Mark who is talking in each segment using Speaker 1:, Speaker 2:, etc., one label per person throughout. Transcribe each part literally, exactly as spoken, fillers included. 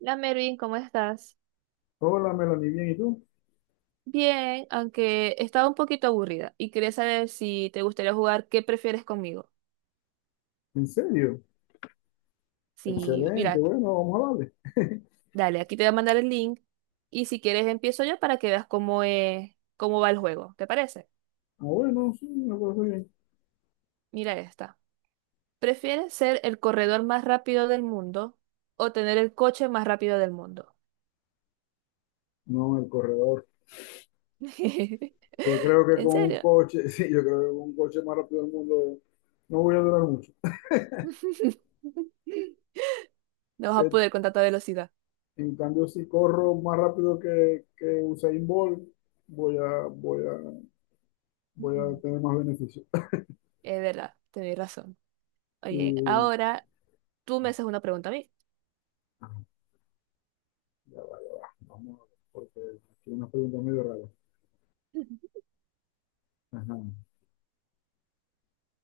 Speaker 1: La Mervin, ¿cómo estás?
Speaker 2: Hola, Melanie, bien, ¿y tú?
Speaker 1: Bien, aunque estaba un poquito aburrida y quería saber si te gustaría jugar qué prefieres conmigo.
Speaker 2: ¿En serio?
Speaker 1: Si,
Speaker 2: Excelente,
Speaker 1: mira,
Speaker 2: bueno, vamos a darle.
Speaker 1: dale, aquí te voy a mandar el link y si quieres empiezo yo para que veas cómo es, cómo va el juego. ¿Te parece?
Speaker 2: Ah, bueno, sí, me parece bien.
Speaker 1: Mira esta. ¿Prefieres ser el corredor más rápido del mundo o tener el coche más rápido del mundo?
Speaker 2: No, el corredor. Yo creo que
Speaker 1: ¿En
Speaker 2: con un
Speaker 1: serio?
Speaker 2: coche, sí, yo creo que con un coche más rápido del mundo no voy a durar mucho.
Speaker 1: No vas a
Speaker 2: Eh,
Speaker 1: poder con tanta velocidad.
Speaker 2: En cambio, si corro más rápido que, que Usain Bolt, voy a, voy a, voy
Speaker 1: Ujú.
Speaker 2: a tener más beneficios.
Speaker 1: Es verdad, tenés razón. Oye,
Speaker 2: Y,
Speaker 1: ahora tú me haces una pregunta a mí.
Speaker 2: ajá, ya va, ya va. Vamos a ver, porque aquí hay una pregunta medio rara. Ajá.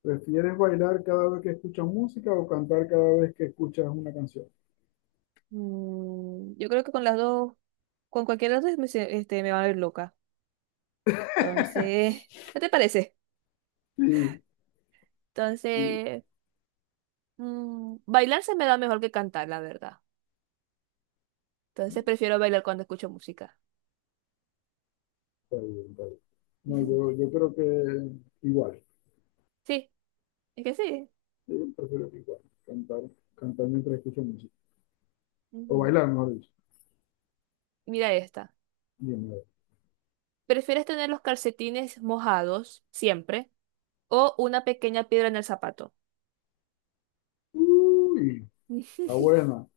Speaker 2: ¿Prefieres bailar cada vez que escuchas música o cantar cada vez que escuchas una canción?
Speaker 1: Mm, yo creo que con las dos, con cualquiera de las dos me, se- este, me va a ver loca. Entonces, ¿qué te parece?
Speaker 2: Sí, sí.
Speaker 1: Entonces, mm, bailar se me da mejor que cantar, la verdad. Entonces
Speaker 2: ¿No?
Speaker 1: prefiero bailar cuando escucho música.
Speaker 2: Está bien, está bien. No,
Speaker 1: Ujú.
Speaker 2: yo, yo creo que igual.
Speaker 1: Sí, es que sí.
Speaker 2: Yo prefiero que igual. Cantar, cantar mientras escucho música. O
Speaker 1: Ujú.
Speaker 2: bailar, mejor dicho.
Speaker 1: Mira esta.
Speaker 2: Bien, a ver.
Speaker 1: ¿Prefieres tener los calcetines mojados siempre o una pequeña piedra en el zapato?
Speaker 2: Uy, está buena.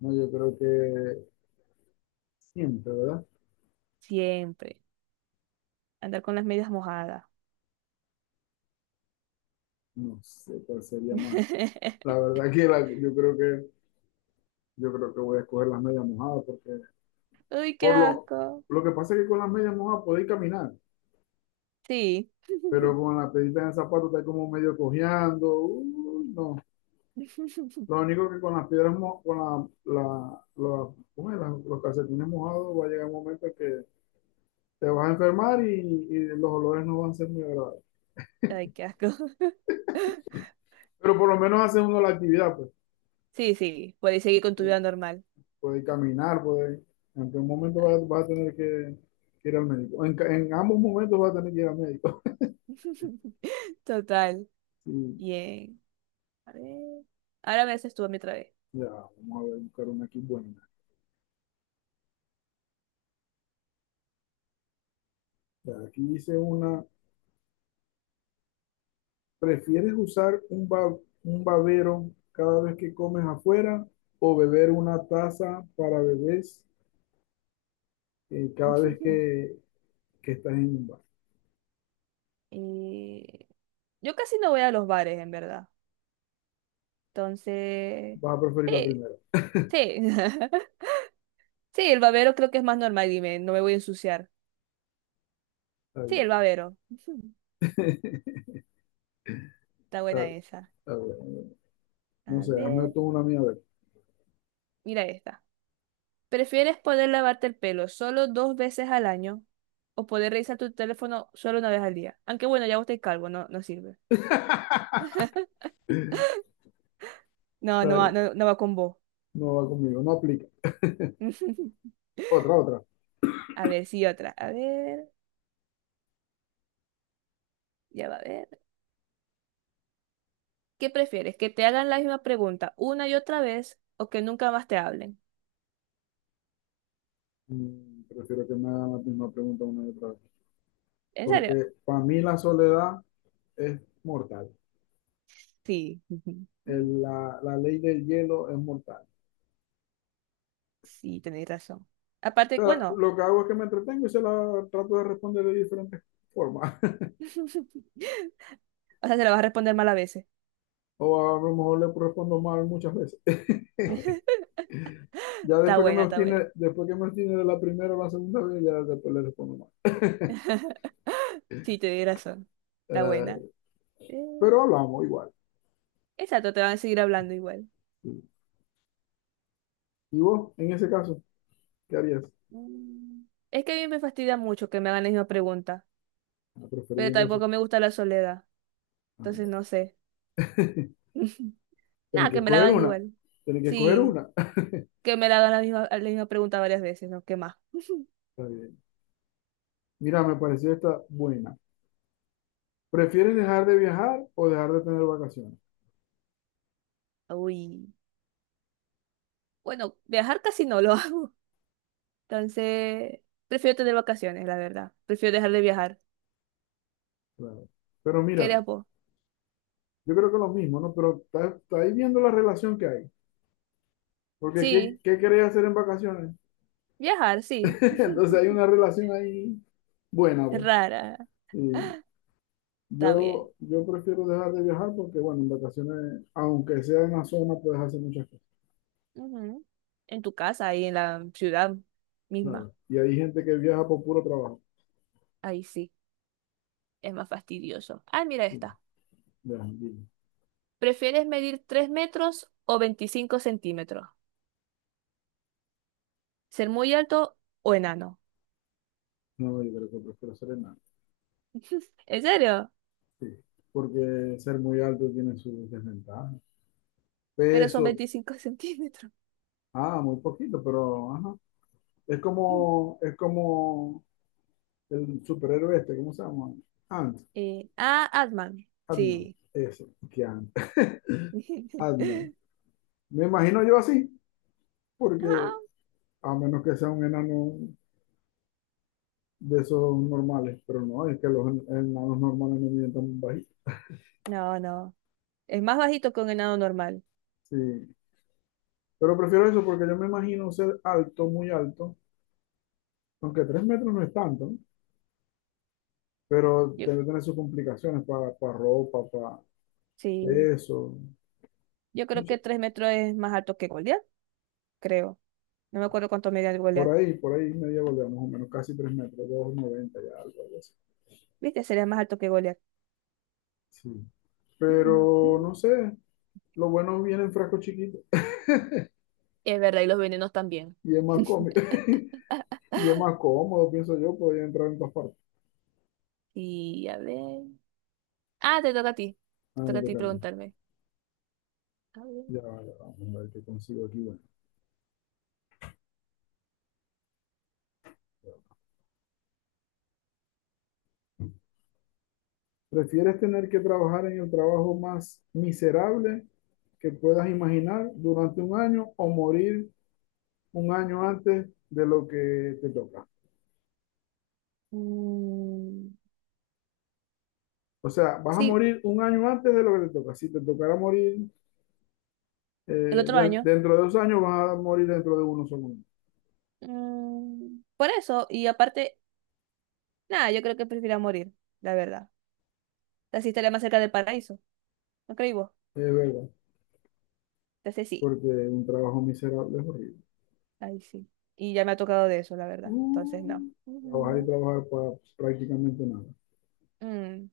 Speaker 2: No, yo creo que siempre, ¿verdad?
Speaker 1: Siempre. Andar con las medias mojadas.
Speaker 2: No sé cuál sería más. La verdad que la- yo creo que yo creo que voy a escoger las medias mojadas porque
Speaker 1: Uy, qué
Speaker 2: por lo
Speaker 1: asco.
Speaker 2: lo que pasa es que con las medias mojadas podéis caminar,
Speaker 1: Sí.
Speaker 2: pero con la pedita en el zapato está como medio cojeando. Uy, no. Lo único que con las piedras, mo- con la, la- la- ¿cómo es? Las- los calcetines mojados, va a llegar un momento que te vas a enfermar y, y los olores no van a ser muy agradables.
Speaker 1: Ay, qué asco.
Speaker 2: Pero por lo menos hace uno la actividad, pues,
Speaker 1: Sí, sí, puedes seguir con tu
Speaker 2: sí,
Speaker 1: vida normal.
Speaker 2: puede caminar, puede, en un momento
Speaker 1: Ah.
Speaker 2: vas, vas a tener que, que ir al médico. En, ca- en ambos momentos vas a tener que ir al médico.
Speaker 1: Total.
Speaker 2: Sí,
Speaker 1: Bien. A ver. Ahora me haces tú a mí otra vez.
Speaker 2: ya, vamos a ver, buscar una aquí buena. Ya, aquí dice una, ¿prefieres usar un, ba- un babero cada vez que comes afuera o beber una taza para bebés? Eh, cada vez que, que estás en un bar.
Speaker 1: Eh, yo casi no voy a los bares, en verdad. Entonces,
Speaker 2: Vas a preferir la
Speaker 1: sí,
Speaker 2: primera.
Speaker 1: sí. Sí, el babero creo que es más normal, dime, no me voy a ensuciar.
Speaker 2: Está
Speaker 1: Sí,
Speaker 2: bien.
Speaker 1: el babero. Está
Speaker 2: Está-
Speaker 1: buena esa.
Speaker 2: Está bueno. No
Speaker 1: A
Speaker 2: sé, hazme
Speaker 1: ver,
Speaker 2: tú una mía a ver.
Speaker 1: mira esta. ¿Prefieres poder lavarte el pelo solo dos veces al año o poder revisar tu teléfono solo una vez al día? Aunque bueno, ya vos estáis calvo, no, no sirve. No, no
Speaker 2: Está
Speaker 1: va,
Speaker 2: bien.
Speaker 1: no, no va con vos.
Speaker 2: No va conmigo, no aplica. Otra, otra.
Speaker 1: A ver, sí, otra. A ver, ya va a ver. ¿Qué prefieres? ¿Que te hagan la misma pregunta una y otra vez o que nunca más te hablen?
Speaker 2: Mm, Prefiero que me hagan la misma pregunta una y otra vez.
Speaker 1: ¿En serio?
Speaker 2: Porque para mí la soledad es mortal.
Speaker 1: Sí.
Speaker 2: El- la, la ley del hielo es mortal.
Speaker 1: Sí, tenéis razón. Aparte,
Speaker 2: O sea,
Speaker 1: bueno.
Speaker 2: lo que hago es que me entretengo y se la trato de responder de diferentes formas.
Speaker 1: O sea, se la vas a responder mal a veces.
Speaker 2: O a lo mejor le respondo mal muchas veces.
Speaker 1: Está
Speaker 2: Ya después que me
Speaker 1: buena, está buena.
Speaker 2: obstine, después que me obstine de la primera o la segunda vez, ya después le respondo más.
Speaker 1: Sí, tenéis razón. Está
Speaker 2: Eh,
Speaker 1: buena. Eh,
Speaker 2: pero hablamos igual.
Speaker 1: Exacto, te van a seguir hablando igual.
Speaker 2: ¿Y vos, en ese caso, qué harías?
Speaker 1: Mm. Es que a mí me fastidia mucho que me hagan la misma pregunta,
Speaker 2: Ah,
Speaker 1: pero
Speaker 2: preferiendo eso.
Speaker 1: tampoco me gusta la soledad, entonces
Speaker 2: Ah,
Speaker 1: no sé.
Speaker 2: tenés
Speaker 1: Nada,
Speaker 2: que
Speaker 1: que me la
Speaker 2: escoger
Speaker 1: hagan
Speaker 2: una.
Speaker 1: igual.
Speaker 2: Tenés que escoger
Speaker 1: Sí,
Speaker 2: una.
Speaker 1: que me la hagan la misma, la misma pregunta varias veces, ¿no? ¿Qué más?
Speaker 2: Está bien. Mira, me pareció esta buena. ¿Prefieres dejar de viajar o dejar de tener vacaciones?
Speaker 1: Uy. Bueno, viajar casi no lo hago, entonces prefiero tener vacaciones, la verdad. Prefiero dejar de viajar.
Speaker 2: Claro. Pero
Speaker 1: ¿Qué
Speaker 2: mira,
Speaker 1: harías vos?
Speaker 2: yo creo que es lo mismo, ¿no? Pero está, está ahí viendo la relación que hay. Porque ¿qué,
Speaker 1: Sí,
Speaker 2: qué querés hacer en vacaciones?
Speaker 1: viajar, sí.
Speaker 2: Entonces hay una relación ahí buena, vos.
Speaker 1: Rara.
Speaker 2: Y
Speaker 1: Está
Speaker 2: Yo,
Speaker 1: bien.
Speaker 2: yo prefiero dejar de viajar porque, bueno, en vacaciones, aunque sea en la zona, puedes hacer muchas cosas,
Speaker 1: Ujú. En tu casa, ahí en la ciudad misma.
Speaker 2: claro. Y hay gente que viaja por puro trabajo.
Speaker 1: Ahí sí, es más fastidioso. Ah, mira
Speaker 2: Sí,
Speaker 1: esta.
Speaker 2: de las anguilas.
Speaker 1: ¿Prefieres medir tres metros o veinticinco centímetros? ¿Ser muy alto o enano?
Speaker 2: No, yo creo que prefiero ser enano.
Speaker 1: ¿En serio?
Speaker 2: Sí, porque ser muy alto tiene sus desventajas.
Speaker 1: Pero son
Speaker 2: Peso,
Speaker 1: veinticinco centímetros.
Speaker 2: ah, muy poquito, pero, ajá. Es como, es como el superhéroe este, ¿cómo se llama? Ant,
Speaker 1: Eh, ah, Atman.
Speaker 2: Ant-Man,
Speaker 1: Sí.
Speaker 2: ese, que Ant, Ant-Man. Me imagino yo así, porque
Speaker 1: Ah,
Speaker 2: a menos que sea un enano de esos normales, pero no, es que los en- enanos normales no miden tan bajito.
Speaker 1: no, no. Es más bajito que un enano normal.
Speaker 2: Sí, pero prefiero eso porque yo me imagino ser alto, muy alto, aunque tres metros no es tanto, ¿no? Pero
Speaker 1: Yo,
Speaker 2: debe tener sus complicaciones para ropa, para
Speaker 1: sí.
Speaker 2: peso,
Speaker 1: Yo creo
Speaker 2: mucho.
Speaker 1: que tres metros es más alto que Goliat, creo. No me acuerdo cuánto medía el
Speaker 2: Por
Speaker 1: Goliat.
Speaker 2: ahí, por ahí media volea, más o menos, casi tres metros, dos noventa y algo, algo así.
Speaker 1: ¿Viste? Sería más alto que Goliat.
Speaker 2: Sí.
Speaker 1: Mm,
Speaker 2: Pero
Speaker 1: mm.
Speaker 2: no sé, lo bueno viene en frasco chiquito
Speaker 1: Es verdad, y los venenos también.
Speaker 2: y es más cómodo, y es más cómodo, pienso yo, podría entrar en todas partes.
Speaker 1: Y a ver. Ah, te toca a ti. Te
Speaker 2: Ah, me
Speaker 1: toca a ti
Speaker 2: toca a mí.
Speaker 1: preguntarme. A ver.
Speaker 2: Ya, va, ya, va, vamos a ver qué consigo aquí. Bueno. ¿Prefieres tener que trabajar en el trabajo más miserable que puedas imaginar durante un año o morir un año antes de lo que te toca?
Speaker 1: Mm,
Speaker 2: O sea, vas a
Speaker 1: sí,
Speaker 2: morir un año antes de lo que te toca. Si te tocara morir eh,
Speaker 1: el otro
Speaker 2: de-
Speaker 1: año.
Speaker 2: dentro de dos años, vas a morir dentro de uno solo.
Speaker 1: Mm, por eso, y aparte, nada, yo creo que prefiero morir, la verdad. Así estaría más cerca del paraíso, ¿no creí vos?
Speaker 2: Es verdad,
Speaker 1: Entonces sí,
Speaker 2: porque un trabajo miserable es horrible.
Speaker 1: ahí sí. Y ya me ha tocado de eso, la verdad. Entonces no.
Speaker 2: Uh, Trabajar y
Speaker 1: Ujú.
Speaker 2: trabajar para prácticamente nada.
Speaker 1: Mm,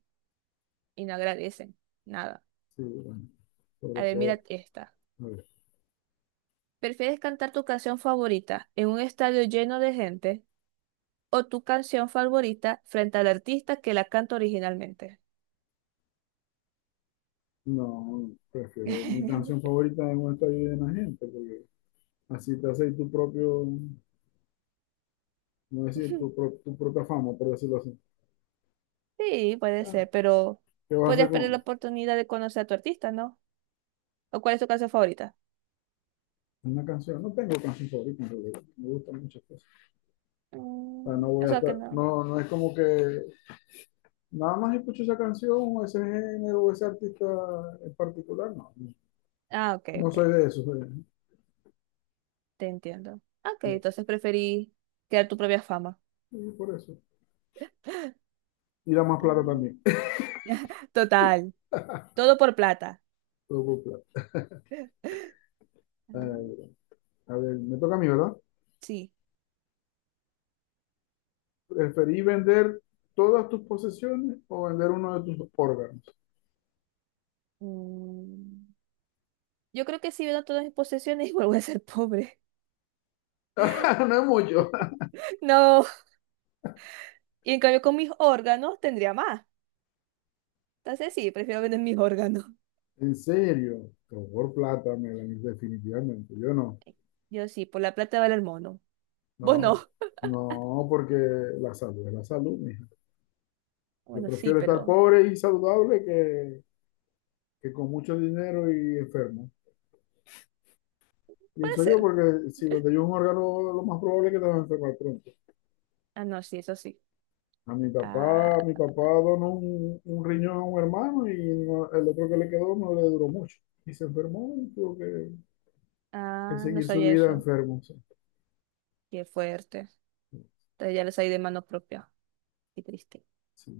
Speaker 1: y no agradecen, nada.
Speaker 2: Sí, bueno,
Speaker 1: A
Speaker 2: sobre
Speaker 1: ver,
Speaker 2: todo.
Speaker 1: mira esta.
Speaker 2: A ver,
Speaker 1: ¿Prefieres cantar tu canción favorita en un estadio lleno de gente o tu canción favorita frente al artista que la canta originalmente?
Speaker 2: no, prefiero mi canción favorita es un estadio llena de la gente, porque así te haces tu propio, no decir, tu, pro- tu propia fama, por decirlo así.
Speaker 1: Sí, puede
Speaker 2: Ah,
Speaker 1: ser, pero
Speaker 2: ¿qué vas a hacer
Speaker 1: podrías perder la
Speaker 2: con
Speaker 1: oportunidad de conocer a tu artista, ¿no? ¿O cuál es tu canción favorita?
Speaker 2: una canción? No tengo canción favorita, en realidad. Me gustan muchas cosas. O sea, no
Speaker 1: Mm,
Speaker 2: voy a
Speaker 1: eso que
Speaker 2: estar,
Speaker 1: no.
Speaker 2: no, no es como que nada más escucho esa canción o ese género o ese artista en particular, no. No,
Speaker 1: Ah, ok,
Speaker 2: no
Speaker 1: ok,
Speaker 2: soy de eso, soy de-
Speaker 1: te entiendo. Ok, entonces preferí crear tu propia fama.
Speaker 2: y por eso. Y da más plata
Speaker 1: Mm.
Speaker 2: también.
Speaker 1: Total, todo por plata.
Speaker 2: Todo por plata.
Speaker 1: Mm.
Speaker 2: Eh, a ver, me toca a mí, ¿verdad?
Speaker 1: Sí.
Speaker 2: ¿Preferí vender todas tus posesiones o vender uno de tus órganos?
Speaker 1: Mm, yo creo que si vendo todas mis posesiones, vuelvo a ser pobre.
Speaker 2: No es mucho.
Speaker 1: No, y en cambio con mis órganos tendría más. Entonces sí, prefiero vender mis órganos.
Speaker 2: En serio, pero por plata, Melanie, definitivamente. Yo no,
Speaker 1: Yo sí, por la plata vale el mono. Vos
Speaker 2: no,
Speaker 1: no.
Speaker 2: no, porque la salud es la salud, mija. Yo
Speaker 1: Bueno, sí,
Speaker 2: prefiero estar
Speaker 1: pero
Speaker 2: pobre y saludable que, que con mucho dinero y enfermo.
Speaker 1: puede
Speaker 2: Pienso yo,
Speaker 1: ser.
Speaker 2: porque si me yo un órgano, lo más probable es que te vas a enfermar pronto.
Speaker 1: Ah, no, sí, eso sí.
Speaker 2: A mi
Speaker 1: Ah,
Speaker 2: papá, mi papá donó un, un riñón a un hermano y no- el otro que le quedó no le duró mucho. Y se enfermó y tuvo que, que
Speaker 1: ah, no
Speaker 2: seguir su
Speaker 1: sabía
Speaker 2: vida
Speaker 1: eso.
Speaker 2: enfermo. O sea,
Speaker 1: Qué fuerte. Entonces ya lo sabía de mano propia. Qué triste.
Speaker 2: sí.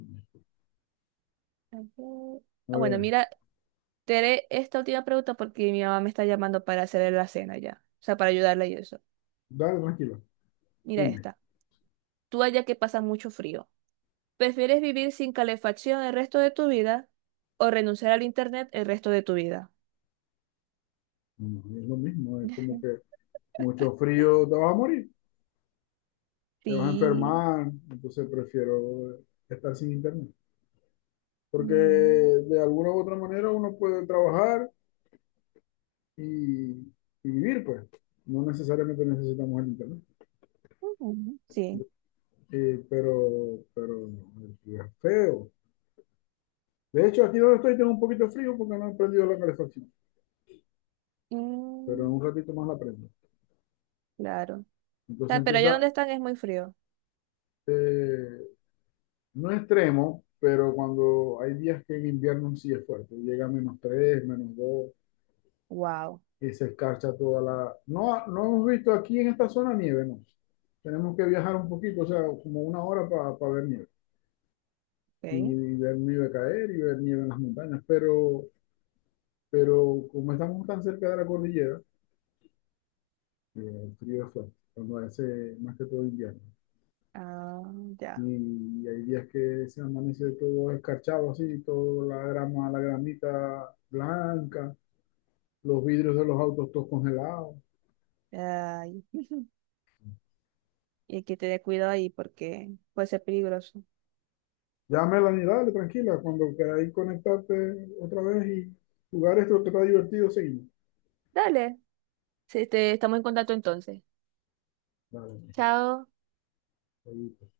Speaker 1: A ver.
Speaker 2: A
Speaker 1: Ah, bueno,
Speaker 2: ver,
Speaker 1: mira, te haré esta última pregunta porque mi mamá me está llamando para hacerle la cena ya. O sea, para ayudarla y eso.
Speaker 2: dale, tranquilo,
Speaker 1: Mira
Speaker 2: dime.
Speaker 1: esta. Tú allá que pasa mucho frío. ¿Prefieres vivir sin calefacción el resto de tu vida o renunciar al internet el resto de tu vida?
Speaker 2: No, es lo mismo, es como que mucho frío te vas a morir, te vas a
Speaker 1: Sí.
Speaker 2: enfermar, entonces prefiero estar sin internet. Porque
Speaker 1: Mm,
Speaker 2: de alguna u otra manera uno puede trabajar y, y vivir, pues. No necesariamente necesitamos el internet.
Speaker 1: ujú, sí,
Speaker 2: Eh, pero, pero el frío es feo. De hecho, aquí donde estoy tengo un poquito de frío porque no he prendido la calefacción, pero en
Speaker 1: mm,
Speaker 2: un ratito más la prendo.
Speaker 1: claro.
Speaker 2: Entonces
Speaker 1: Ah, pero allá
Speaker 2: empieza,
Speaker 1: donde están es muy frío.
Speaker 2: eh, no extremo, pero cuando hay días que en invierno sí es fuerte, llega a menos tres menos
Speaker 1: Wow,
Speaker 2: y se escarcha toda la. No, no hemos visto aquí en esta zona nieve, no. Tenemos que viajar un poquito, o sea, como una hora para pa ver nieve. Y,
Speaker 1: ok.
Speaker 2: y ver nieve caer y ver nieve en las montañas. Pero, pero como estamos tan cerca de la cordillera, eh, el frío es fuerte, cuando hace más que todo invierno.
Speaker 1: Ah, ya.
Speaker 2: Y, y hay días que se amanece todo escarchado así, toda la grama, la gramita blanca, los vidrios de los autos todos congelados.
Speaker 1: Ay. Y hay que tener cuidado ahí porque puede ser peligroso.
Speaker 2: Ya, Melanie, dale, tranquila. Cuando queráis conectarte otra vez y jugar esto que está divertido, seguimos.
Speaker 1: Dale, sí, te- estamos en contacto entonces.
Speaker 2: Dale,
Speaker 1: Chao.
Speaker 2: ahí.